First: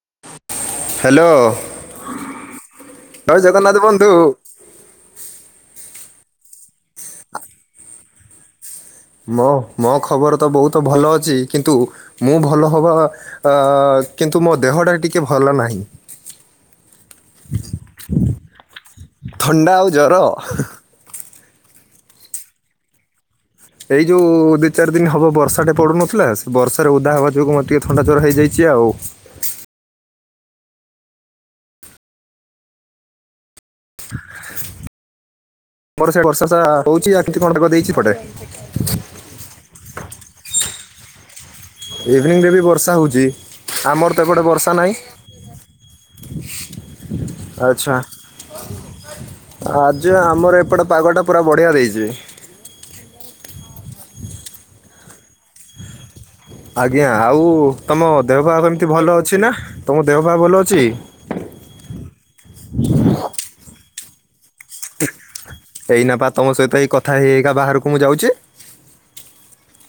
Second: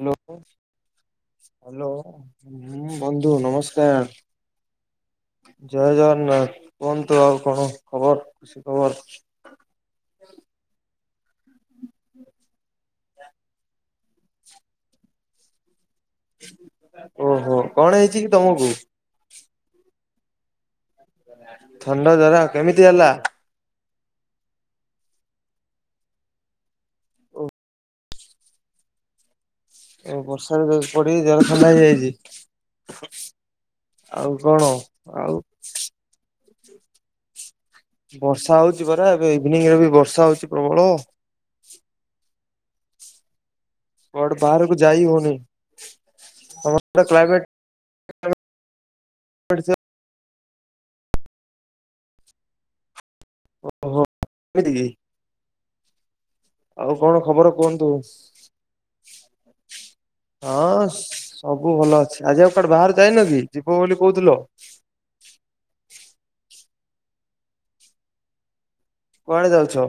Hello hello hello. ବନ୍ଧୁ ଜୟ ଜଗନ୍ନାଥ ବନ୍ଧୁ। ନମସ୍କାର। ଜୟ ଜଗନ୍ନାଥ। କୁହନ୍ତୁ ଆଉ କଣ ଖବର ଖୁସି ଖବର? ମୋ ମୋ ଖବର ତ ବହୁତ ଭଲ ଅଛି କିନ୍ତୁ ମୁଁ ଭଲ ହବା ତ କିନ୍ତୁ ମୋ ଦେହଟା ଟିକେ ଭଲ ନାହିଁ। ଓହୋ କଣ ହେଇଛି କି ତମକୁ? ଥଣ୍ଡା ଆଉ ଜର। ଥଣ୍ଡା ଜର ଆଉ କେମିତି ହେଲା? ଏଇ ଯୋଉ ଦି ଚାରି ଦିନ ହବ ବର୍ଷାଟେ ପଡୁନଥିଲା ସେ ବର୍ଷାରେ ଓଦା ହେବା ଯୋଗୁଁ ମ ଟିକେ ଥଣ୍ଡା ଜର ହେଇଯାଇଛି ଆଉ। ଓ ବର୍ଷାରେ ପଡିି ଜର ଥଣ୍ଡା ହେଇଯାଇଛି? ଆଉ କଣ? ଆଉ? ଆମର ସେ ବର୍ଷା ସା ହଉଛି ଆ କେମିତି କଣ ପାଗ ଦେଇଛି? ଏପଟେ ବର୍ଷା ହଉଛି ପ୍ରବଳ ଏବେ ଇଭିନିଂ ରେ ବି ବର୍ଷା ହଉଛି ପ୍ରବଳ। ଇଭିନିଂ ରେ ବି ବର୍ଷା ହଉଛି। ଆମର ତ କୁଆଡ଼େ ଏପଟେ ବର୍ଷା ବାହାରକୁ ନାହିଁ ଯାଇ ହଉନି ତମ କ୍ଲାଇମେଟ ଆଚ୍ଛା ଆଜି ଆମର ଏପଟେ ପାଗଟା ପୁରା ବଢ଼ିଆ ଦେଇଛିି। ଓହୋ ଏମିତି କି? ଆଜ୍ଞା କଣ ଆଉ ଖବର କୁହନ୍ତୁ ହଁ। ତମ ଦେହ ପାହା କେମିତି ଭଲ ଅଛି ନା ତମ ଦେହ ପାହା ଭଲ ଅଛି? ସବୁ ଭଲ ଅଛି ଆଜି ଆଉ କୁଆଡେ ବାହାରେ ଯାଇନ କି ଯିବ ବୋଲି କହୁଥିଲ? ଏଇନା ପା ତମ ସହିତ ଏଇ କଥା ହେଇ ହେଇକା ବାହାରକୁ ମୁଁ ଯାଉଛି। କୁଆଡେ ଯାଉଛ?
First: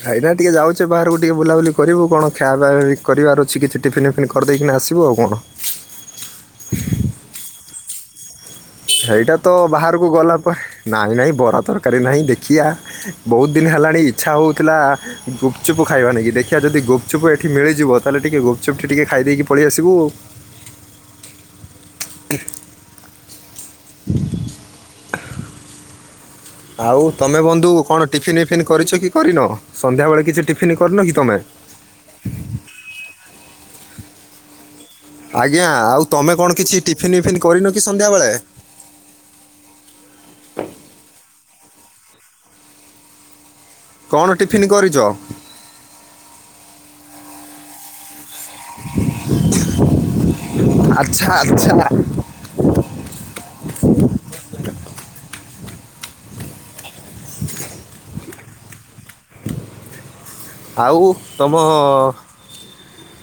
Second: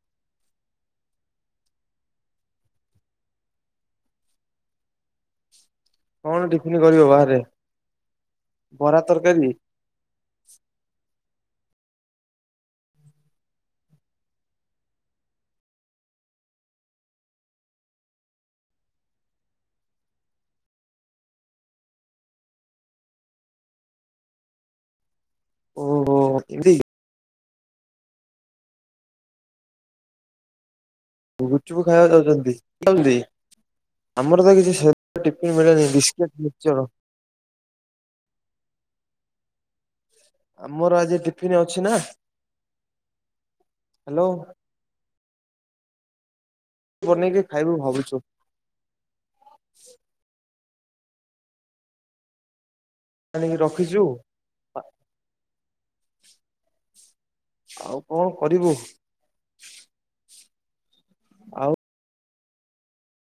ଭାଇନା ଟିକେ ଯାଉଛି ବାହାରକୁ ଟିକେ ବୁଲାବୁଲି କରିବୁ କଣ ଖିଆ ପିଆ କରିବାର ଅଛି କିଛି ଟିଫିନ ଟିଫିନ୍ କରିଦେଇକିନା ଆସିବୁ ଆଉ କଣ? କଣ ଟିଫିନ କରିବ ବାହାରେ? ବରା ସେଇଟା ତରକାରୀ ତ ବାହାରକୁ ଗଲା ପରେ ନାହିଁ ନାହିଁ ବରା ତରକାରୀ ନାହିଁ ଦେଖିବା। ବହୁତ ଦିନ ହେଲାଣି ଇଚ୍ଛା ହଉଥିଲା ଗୁପଚୁପ ଖାଇବା ନେଇକି ଦେଖିବା ଯଦି ଗପଚୁପ ଏଠି ମିଳିଯିବ ତାହେଲେ ଟିକେ ଗପଚୁପ୍ ଟିକେ ଖାଇଦେଇକି ପଳେଇ ଆସିବୁ ଆଉ। [inaudible] ଓହୋ। ଆଉ ତମେ ବନ୍ଧୁ କଣ ଟିଫିନ୍ ଫିପିନ୍ କରିଛ କି କରିନ ସନ୍ଧ୍ୟାବେଳେ କିଛି ଟିଫନ୍ କରିନ କି? ତମେ ଗୁପଚୁପ ଖାଇବାକୁ ଯାଉଛନ୍ତି [inaudible] ଆମର ତ କିଛି ସେମିତି ଟିଫିନ ଆଜ୍ଞା ମିଳେନି ଆଉ ବିସ୍କିଟ ତମେ କଣ କିଛି ମିକ୍ସଚର ଟିଫିନ ଇଫିନ୍ କରିନ କି ସନ୍ଧ୍ୟାବେଳେ? ଆମର ଆଜି ଟିଫିନ ଅଛି ନା? ହ୍ୟାଲୋ କଣ ଟିଫିନ୍ କରିଛ? ବନେଇକି ଖାଇବୁ ଭାବୁଛୁ। ଆଛା ଆଛା। ଆଣିକି ରଖିଛୁ ଆଉ କଣ କରିବୁ? ଆଉ ତମ? ଆଉ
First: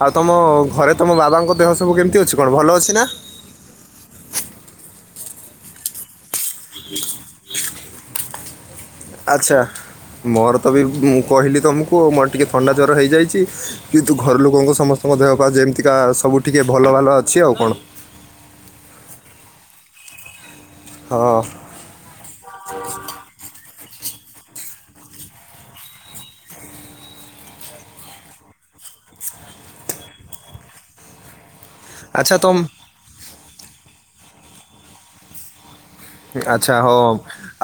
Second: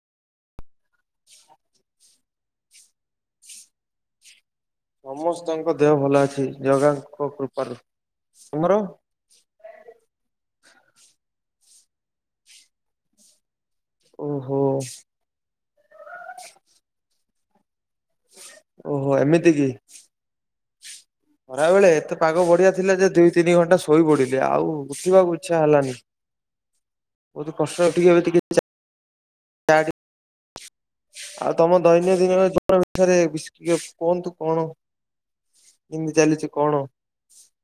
ଆଉ ତମ ଘରେ ତମ ବାବାଙ୍କ ଦେହ ସବୁ କେମିତି ଅଛି କଣ? ଭଲ ଅଛି ନା? ସମସ୍ତଙ୍କ ଦେହ ଭଲ ଅଛି ଜଗାଙ୍କ କୃପାରୁ। ତମର? ଆଛା, ମୋର ତ ବି ମୁଁ କହିଲି ତମକୁ ମୋର ଟିକେ ଥଣ୍ଡା ଜର ହେଇଯାଇଛି। କିନ୍ତୁ ଘର ଓହୋ ଲୋକଙ୍କ ସମସ୍ତଙ୍କ ଦେହ ପା ଯେମିତିକା ସବୁ ଟିକେ ଭଲ ଭାଲ ଅଛି ଆଉ କଣ? ଓହୋ ଏମିତି କି? ହଁ ଅଁ ଖରାବେଳେ ଏତେ ପାଗ ବଢ଼ିଆ ଥିଲା ଯେ ଦୁଇ ତିନି ଘଣ୍ଟା ଶୋଇପଡ଼ିଲି, ଆଉ ଉଠିବାକୁ ଇଛା ହେଲାନି। ବହୁତ କଷ୍ଟରେ ଟିକେ ଟିକେ ଆଉ ତମ ଆଚ୍ଛା ତମ ଦୈନନ୍ଦିନର ଜୀବନ ଏଠାରେ ବିସ୍ ଟିକେ କୁହନ୍ତୁ କଣ? କେମିତି ଚାଲିଛି କଣ? ଆଛା, ହଉ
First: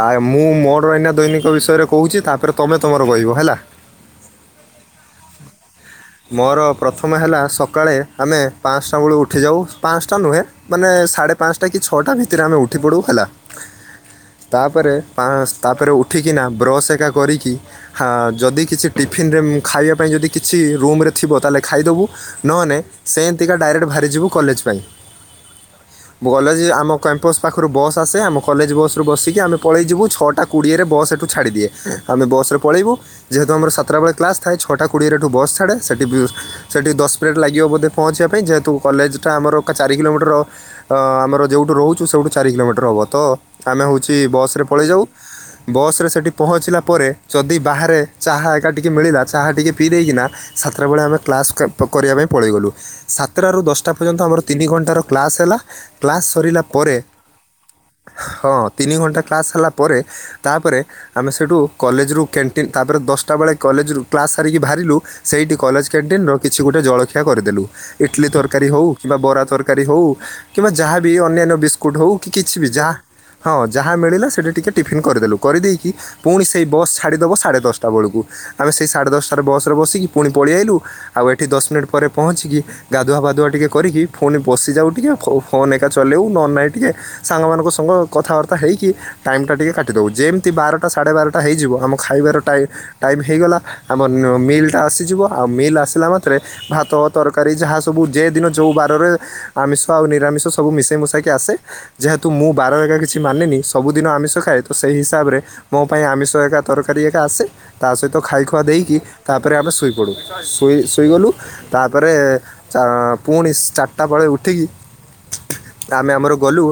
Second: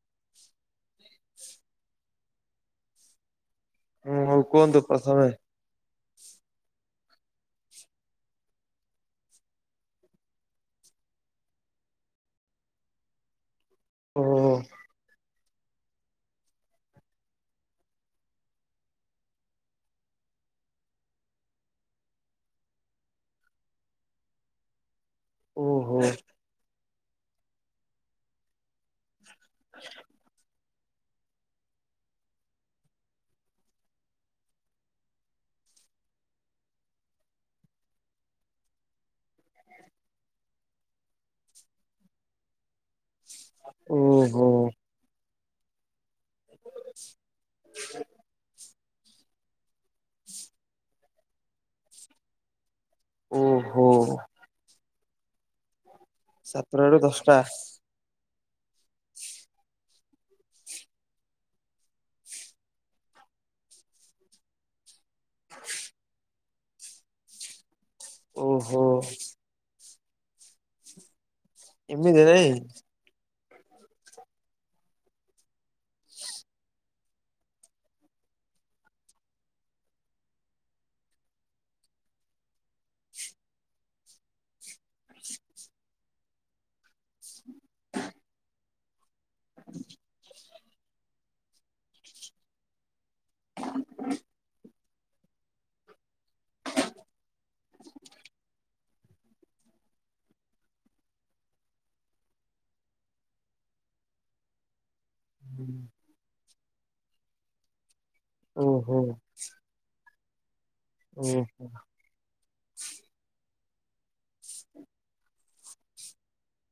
ଆ ମୁଁ ମୋର ଏନା ଦୈନିକ ବିଷୟରେ କହୁଛି ତାପରେ ତମେ ତମର କହିବ ହେଲା? ହୁଁ ହଉ କୁହନ୍ତୁ ପ୍ରଥମେ ମୋର ପ୍ରଥମ ହେଲା ସକାଳେ ଆମେ ପାଞ୍ଚଟା ବେଳୁ ଉଠିଯାଉ। ପାଞ୍ଚଟା ନୁହେଁ ମାନେ ସାଢେ ପାଞ୍ଚଟା କି, ଛଅଟା ଭିତରେ ଆମେ ଉଠି ପଡୁ ହେଲା। ଓହୋ ତାପରେ ପାନସ୍ ତାପରେ ଉଠିକିନା ବ୍ରସ୍ ଏକା କରିକି ହଁ ଯଦି କିଛି ଟିଫିନ ରେ ଖାଇବା ପାଇଁ ଯଦି କିଛି ରୁମରେ ଥିବ ତାହେଲେ ଖାଇଦବୁ, ନହେନେ ସେ ଏମତିକା ଡାଇରେକ୍ଟ ବାହାରିଯିବୁ କଲେଜ ପାଇଁ। ଓହୋ କଲେଜ ଆମ କ୍ୟାମ୍ପସ୍ ପାଖରୁ ବସ୍ ଆସେ ଆମ କଲେଜ ବସ୍ ରେ ବସି କି ଆମେ ପଳେଇଯିବୁ, ଛଅଟା କୋଡ଼ିଏରେ ବସ୍ ଏଇଠୁ ଛାଡ଼ିଦିଏ, ଆମେ ବସ୍ ରେ ପଳେଇବୁ ଯେହେତୁ ଆମର ସାତଟା ବେଳେ କ୍ଲାସ ଥାଏ, ଛଟା କୋଡିଏରେ ଏଠୁ ବସ୍ ଛାଡେ, ସେଠି ସେଇଠି ଦଶ ମିନିଟ୍ ଲାଗିବ ବୋଧେ ପହଞ୍ଚିବା ପାଇଁ, ଯେହେତୁ କଲେଜଟା ଆମର ଚାରି କିଲୋମିଟର ଆମର ଯେଉଠ ରହୁଛ ସେଇଠ ଚାର କିଲୋମିଟର ହବ। ତ ଆମେ ହେଉଛି ଓହୋ ବସ୍ ରେ ପଳେଇ ଯାଉ ବସ୍ ରେ ସେଇଠି ପହଞ୍ଚିଲା ପରେ, ଯଦି ବାହାରେ ଚାହା ଏକା ଟିକିଏ ମିଳିଲା, ଚାହା ଟିକିଏ ପିଇ ଦେଇକିନା ସାତଟାବେେଳେ ଆମେ କ୍ଲାସ୍ କରିବା ପାଇଁ ପଳେଇଗଲୁ। ସାତଟାରୁ ଓହୋ। ଦଶଟା ପର୍ଯ୍ୟନ୍ତ ଆମର ତିନି ଘଣ୍ଟାର କ୍ଲାସ୍ ହେଲା। କ୍ଲାସ୍ ସରିଲା ସାତଟାରୁ ପରେ, ଦଶଟା ହଁ ତିନି ଘଣ୍ଟା କ୍ଲାସ୍ ସରିଲା ପରେ, ତା ପରେ ଆମେ ସେଇଠୁ କଲେଜରୁ କ୍ୟାଣ୍ଟିନ୍ ତାପରେ ଦଶଟା ବେଳେ କଲେଜରୁ କ୍ଲାସ୍ ସାରିକି ବାହାରିଲୁ ସେଇଠି କଲେଜ କ୍ୟାଣ୍ଟିନର କିଛି ଗୋଟେ ଜଳଖିଆ କରିଦେଲୁ। ଇଟଲି ତରକାରୀ ଓହୋ ହେଉ କିମ୍ବା ବରା ତରକାରୀ ତରକାରୀ ହଉ। କିମ୍ବା ଯାହା ବିି ଅନ୍ୟାନ୍ୟ ବିସ୍କୁଟ୍ ହେଉ ଏମିତି କି ନାଇଁ କିଛି ବି ଯାହା ହଁ ଯାହା ମିଳିଲା, ସେଇଠି ଟିକେ ଟିଫିନ୍ କରିଦେଲୁ। କରିଦେଇକି ପୁଣି ସେଇ ବସ୍ ଛାଡ଼ିଦେବ ସାଢ଼େ ଦଶଟା ବେଳକୁ, ଆମେ ସେଇ ସାଢ଼େ ଦଶଟାରେ ବସ୍ ରେ ବସିକି ପୁଣି ପଳେଇ ଆଇଲୁ ଆଉ ଏଠି ଦଶ ମିନିଟ୍ ପରେ ପହଞ୍ଚିକି ଗାଧୁଆବାଧୁଆ ଟିକେ କରିକି, ଫୁଣି ବସିଯାଉ ଟିକେ, ଫୋନ୍ ଏକା ଚଲେଇବୁ ନ ନାହିଁ ଟିକେ ସାଙ୍ଗମାନଙ୍କ ସଙ୍ଗ କଥାବାର୍ତ୍ତା ହେଇକି ଟାଇମ୍ ଟା ଟିକେ କାଟିଦଉଚି। ଯେମିତି ବାରଟା ସାଢ଼େ ବାରଟା ହେଇଯିବ ଆମ ଖାଇବାର ଟାଇ ଟାଇମ୍ ହେଇଗଲା, ଆମ ନ ମିଲ୍ ତ ଆସିଯିବ। ଆଉ ମିଲ୍ ଆସିଲା ମାତ୍ରେ ଭାତ ତରକାରୀ ଯାହା ସବୁ ଯେ ଦିନ ଯେଉଁ ବାରରେ ଆମିଷ ଆଉ ନିରାମିଷ ସବୁ ମିଶେଇ ମୁଶାକି ଆସେ ଯେହେତୁ ମୁଁ ବାର ହରିକା କିଛି ମାନେନି ସବୁଦିନ ଆମିଷ ଖାଏ ତ ସେହି ହିସାବରେ ମୋ ପାଇଁ ଆମିଷ ଏକା ତରକାରୀ ଏକା ଆସେ। ତା ସହିତ ଖାଇଖୁଆ ଦେଇକି ଓହୋ। ତା ତାପରେ ଶୋଇ ପଡ଼ୁ, ଶୋଇ ଶୋଇ ଗଲୁ ଓ ତା ତା ପରେ ପୁଣି ଚାରିଟା ବେଳେ ଉଠିକି ଆମେ ଆମର ଗଲୁ।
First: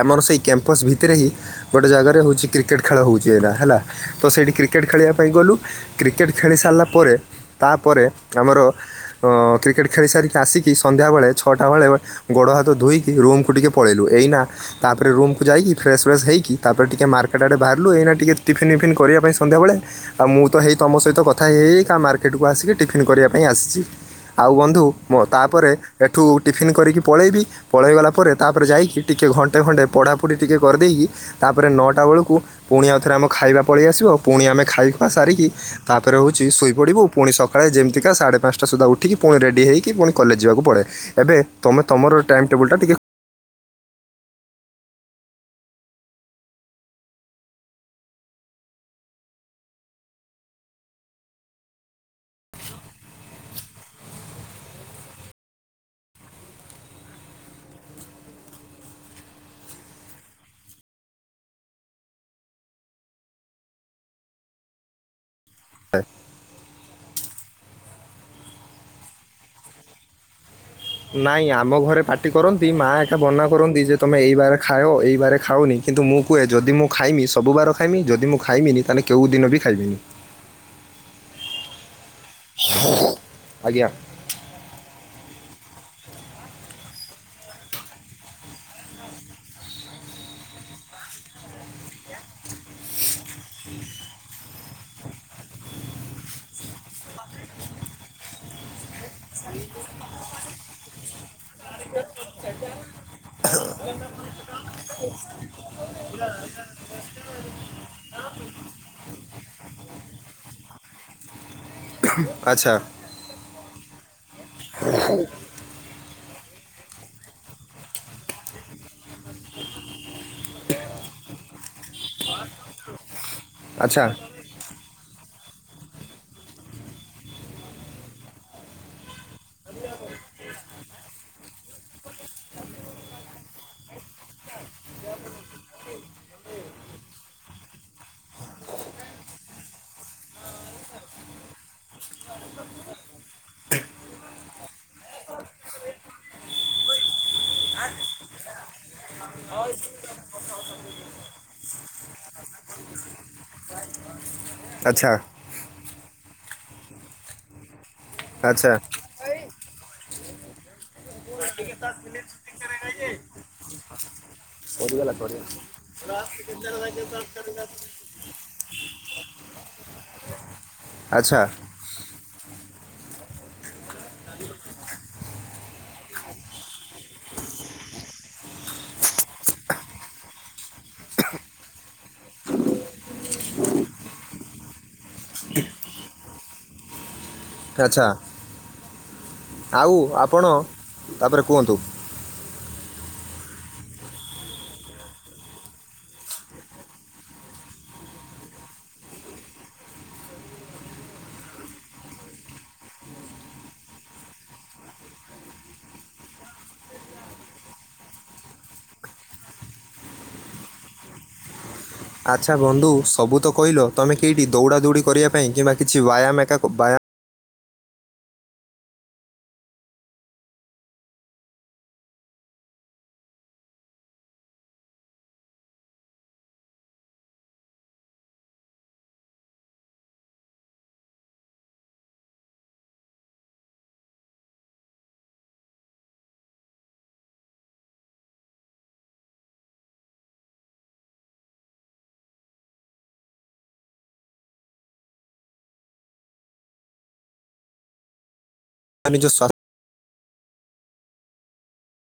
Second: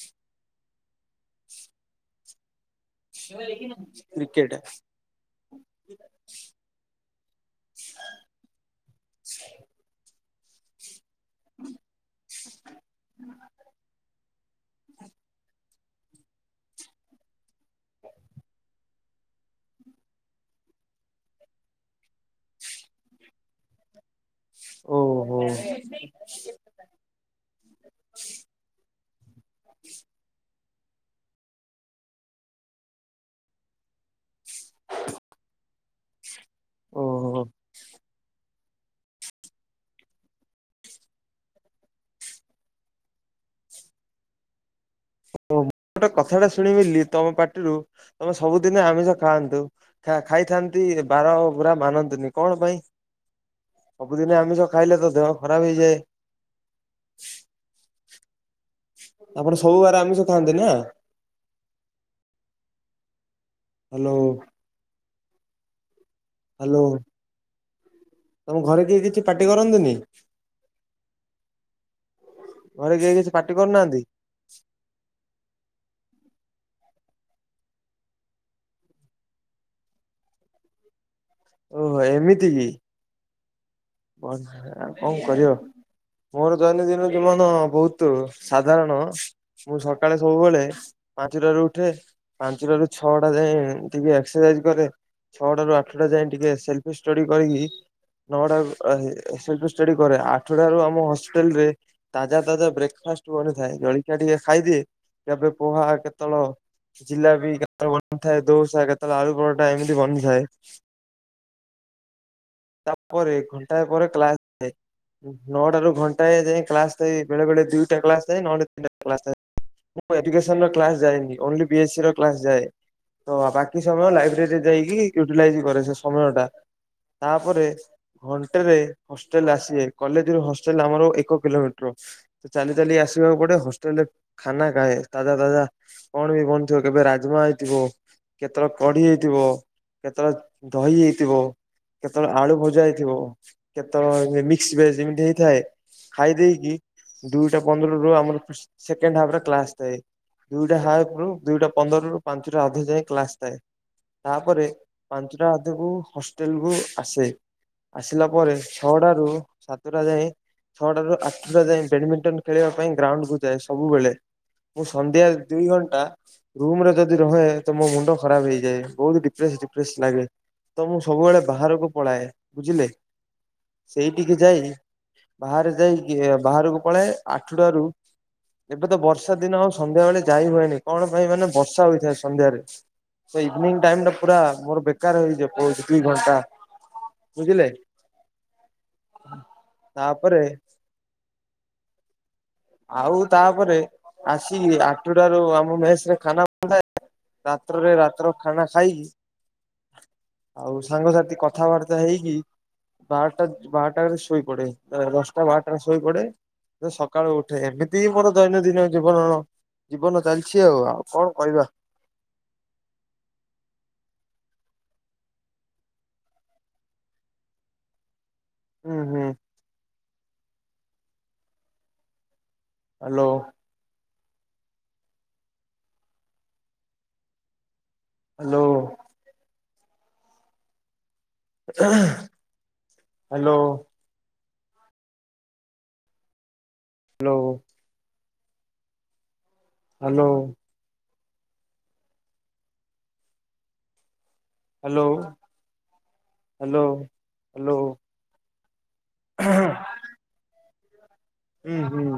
ଆମର ସେଇ କ୍ୟାମ୍ପସ ଭିତରେ ହିଁ ଗୋଟେ ଜାଗାରେ ହଉଛି। କ୍ରିକେଟ୍ ଖେଳ ହେଉଛି ଏଇନା ହେଲା ତ କ୍ରିକେଟ ସେଇଠି କ୍ରିକେଟ୍ ଖେଳିବା ପାଇଁ ଗଲୁ କ୍ରିକେଟ୍ ଖେଳି ସାରିଲା ପରେ ତାପରେ ଆମର ଅ କ୍ରିକେଟ ଖେଳି ସାରିକି ଆସିକି କି ସନ୍ଧ୍ୟାବେଳେ ଛଅଟା ବେଳେ ଗୋଡ଼ ହାତ ଧୋଇକି ରୁମ୍ କୁ ଟିକେ ପଳେଇଲୁ ଏଇନା ତା ପରେ ରୁମ୍ କୁ ଯାଇକି ଫ୍ରେଶସ୍ ଫ୍ରେଶସ୍ ହେଇକି ତାପରେ ଟିକିେ ମାର୍କେଟ ଆଡ଼େ ବାହାରିଲ ଏଇନା ଟିକେ ଟିଫିନ୍ ଫିପିନ୍ କରିବା ପାଇଁ ସନ୍ଧ୍ୟାବେଳେ ଆଉ ମୁଁ ତ ହେଇ ତମ ସହିତ କଥା ହେଇ ହେଇକା ମାର୍କେଟକୁ ଆସିକି ଟିଫିନ୍ କରିବା ପାଇଁ ଆସିଛି। ଆଉ ବନ୍ଧୁ ମ ଓହୋ ତାପରେ ଏଠୁ ଟିଫିନ୍ କରିକି ପଳେଇବି ପଳେଇଗଲା ପରେ ତାପରେ ଯାଇକି ଟିକେ ଘଣ୍ଟେ ଘଣ୍ଟେ ପଢାପଢି ଟିକେ କରି ଦେଇକି ତାପରେ ନଅଟା ବେଳକୁ ପୁଣି ଆଉଥରେ ଆମେ ଖାଇବା ପଳେଇ ଆସିବ ଆଉ। ପୁଣି ଆମେ ଖାଇ ଖୁଆ ସାରିକି ତାପରେ ହେଉଛି ଶୋଇପଡ଼ିବ ପୁଣି ଓହୋ ସକାଳେ ଯେମିତିକା ସାଢ଼େ ପାଞ୍ଚଟା ସୁଦ୍ଧା ଉଠୁ ଟିକଏ ପୁଣି ରେଡ଼ି ହୋଇକି ପୁଣି କଲେଜ ଯିବାକୁ ପଡ଼େ ଏବେ ତୁମେ ତମର ଟାଇମ୍ ଟେବଲ ଟା ଟିକେ ଓ ମୁଁ ଗୋଟେ କଥାଟା ଶୁଣିବି ତମ ପାଟିରୁ ତମେ ସବୁଦିନ ଆମିଷ ଖାଆନ୍ତୁ। ଖା-ଖାଇଥାନ୍ତି ବାର ପୁରା ମାନନ୍ତିନି କଣ ପାଇଁ? ସବୁଦିନେ ଆମିଷ ଖାଇଲେ ତ ଦେହ ଖରାପ ହେଇଯାଏ। ଆପଣ ସବୁ ବାରେ ଆମିଷ ଖାଆନ୍ତି ନା। ହ୍ୟାଲୋ। [unintelligible] ହ୍ୟାଲୋ। ତମ ଘରେ କେହି କିଛି ପାର୍ଟି କରନ୍ତନି? ନାଇଁ ଆମ ଘରେ ପାର୍ଟି କରନ୍ତି ମା ଘରେ କେହି ଏକା କିଛି ବନା ପାଟି କରନ୍ତି ଯେ କରୁନାହାନ୍ତି? ତମେ ଏଇ ବାର ଖାଅ ଏଇ ବାରେ ଖାଉନି କିନ୍ତୁ ମୁଁ କୁହେ ଯଦି ମୁଁ ଖାଇମି ସବୁବାର ଖାଇମି ଯଦି ମୁଁ ଖାଇମିନି ତାହେଲେ କେଉଁ ଦିନ ବି ଖାଇବିନି। ଓହୋ ଭାଇ ଏମିତି କି? ଆଜ୍ଞା। ବସ ଆଉ କଣ କରିବ? ମୋର ଦୈନଦିନ ଜୀବନ ବହୁତ ସାଧାରଣ ମୁଁ ସକାଳେ ସବୁବେଳେ ପାଞ୍ଚଟାରୁ ଉଠେ ପାଞ୍ଚଟାରୁ ଛଅଟା ଯାଏ ଟିକେ ଏକ୍ସରସାଇଜ କରେ। ଛଅଟା ରୁ ଆଠଟା ଯାଏ ଟିକେ ସେଲଫି ଷ୍ଟଡି କରିକି ନଅଟା ଆ ସେଲଫି ଷ୍ଟଡି କରେ ଆଠଟା ରୁ ଆମ ହଷ୍ଟେଲରେ ତାଜା ତାଜା ବ୍ରେକ ଫାଷ୍ଟ ବନିଥାଏ ଜଳିକିଆ ଟିକେ ଖାଇଦିଏ ତା ପୋହା କେତେଳ ଜିଲାପି କେତେବେଳେ ବନିଥାଏ ଦୋସା କେତେବେଳେ ଆଳୁ ପରଟା ଏମିତି ବନିଥାଏ। ଆଚ୍ଛା। ତା ପରେରେ ଘଣ୍ଟା ପରେ କ୍ଲାସ ଥାଏ। ନଅଟା ରୁ ଘଣ୍ଟା ଯାଏ କ୍ଲାସ ଥାଏ ବେଳେ ବଳେ ଦିଇଟା କ୍ଲାସ ଯଏ ନହେଲେ ତିନିଟା କ୍ଲାସ ଥାଏ। ମୁଁ ଏଜୁକେସନ୍ କ୍ଲାସ ଯାଏନି ଓନଲି ବି ଏ ସି ର କ୍ଲାସ ଯାଏ। ତ ବାକି ଆଚ୍ଛା ସମୟ ଲାଇବ୍ରେରୀରେ ଯାଇକି ୟୁଟିଲାଇଜ କରେ ସେ ସମୟ ଟା। ତାପରେ ଘଣ୍ଟେରେ ହଷ୍ଟେଲ ଆସିବେ କଲେଜର ହଷ୍ଟେଲ ଆମର ଏକ କିଲୋମିଟର। ଚାଲି ଚାଲି ଆସିବାକୁ ପଡେ ହଷ୍ଟେଲ ରେ ଖାନା କାଏଁ ତାଜା ତାଜା। କଣ ବି ବନିଥିବ କେବେ ରାଜମା ହେଇଥିବ। କେତେବେଳେ କ଼ଡ଼ି ହେଇଥିବ କେତେବେଳେ ଦହି ହେଇଥିବ। କେତେବେଳେ ଆଳୁ ଭଜା ହେଇଥିବ କେତେବେଳେ ମିକ୍ସ ଭେଜ ଏମତି ହେଇଥାଏ। ଖାଇ ଦେଇକି ଦୁଇଟା ପନ୍ଦର ରୁ ଆମର ସେକେଣ୍ଡ ହାପରେ କ୍ଲାସ ଥାଏ। ଦୁଇଟା ହାଫ ରୁ ଦୁଇଟା ପନ୍ଦରରୁୁ ପାଞ୍ଚରୁ ଅଧ ଯାଏଁ କ୍ଲାସ ଥାଏ। ତାପରେ ଆଚ୍ଛା ପାଞ୍ଚଟା ଆଧେକୁ ହଷ୍ଟେଲ କୁ ଆସେ। ଆସିଲା ପରେ ଆଚ୍ଛା ଛଅଟା ରୁ ସାତଟା ଯାଏ ଛଅଟାରୁୁ ଆଠଟା ଯାଇଏ ବ୍ୟାଡମିଣ୍ଟନ ଖେଳ ପାଇଁ ଗ୍ରାଉଣ୍ଡକୁୁ ଯାଏ ସବୁବେଳେ। ମୁଁ ସରିଗଲା ସନ୍ଧ୍ୟା ସରିଗଲା ଦୁଇ ଘଣ୍ଟା ରୁମରେ ଯଦି ରହେ ତ ମୋ ମୁଣ୍ଡ ଖରାପ ହେଇଯାଏ ବହୁତ ଡିପ୍ରେସ ଡିପ୍ରେସ ଲାଗେ ତ ମୁଁ ଆଚ୍ଛା ସବୁବେଳେ ବାହାରକୁ ପଳାଏ ବୁଝିଲେ? ସେଇଠିକି ଯାଇ ବାହାରେ ଯାଇିକି ବାହାରକୁ ପଳାଏ ଆଠଟାରୁ ଏବେ ତ ବର୍ଷା ଦିନ ଆଉ ସନ୍ଧ୍ୟା ବେଳେ ଯାଇ ହୁଏନି କଣ ପାଇଁ ମାନେ ବର୍ଷା ହୋଇଥାଏ ସନ୍ଧ୍ୟାରେ। ତ ଇଭିନିଂ ଟାଇମ୍ ଟା ପୁରା ମୋର ବେକାର ହେଇଯିବ ବହୁତ୍ ଦୁଇ ଘଣ୍ଟା। ବୁଝିଲେ ଆଚ୍ଛା ଆଉ ତାପରେ ଆପଣ ତାପରେ କୁହନ୍ତୁ। ଆଉ ତାପରେ ଆସିକି ଆଠଟାରୁ ଆମ ମେସରେ ଖାନା [unintelligible] ରାତ୍ରରେ ରାତ୍ର ଖାନା ଖାଇକି ଆଉ ସାଙ୍ଗସାଥି କଥାବାର୍ତ୍ତା ହେଇକି ବାରଟା ବାରଟା ଶୋଇପଡେ ଦଶଟା ବାରଟା ଶୋଇପଡେ ସକାଳୁ ଉ ଟେ ଏମିତି ହିଁ ମୋର ଦୈନନ୍ଦିନ ଜୀବନ ଜୀବନ ଚାଲିଛି ଆଉ ଆଉ କଣ କହିବା? ଆଚ୍ଛା ବନ୍ଧୁ ସବୁ ତ କହିଲ ତମେ କେହିଠି ଦୌଡ଼ା ଦୌଡ଼ି କରିବା ପାଇଁ କିମ୍ବା କିଛି ବ୍ୟାୟାମୟ ହୁଁ ହୁଁ। Hello. Hello. Hello. Hello. Hello. Hello hello hello. ଆ ନିଜ ସ୍ୱ ହୁଁ ହୁଁ।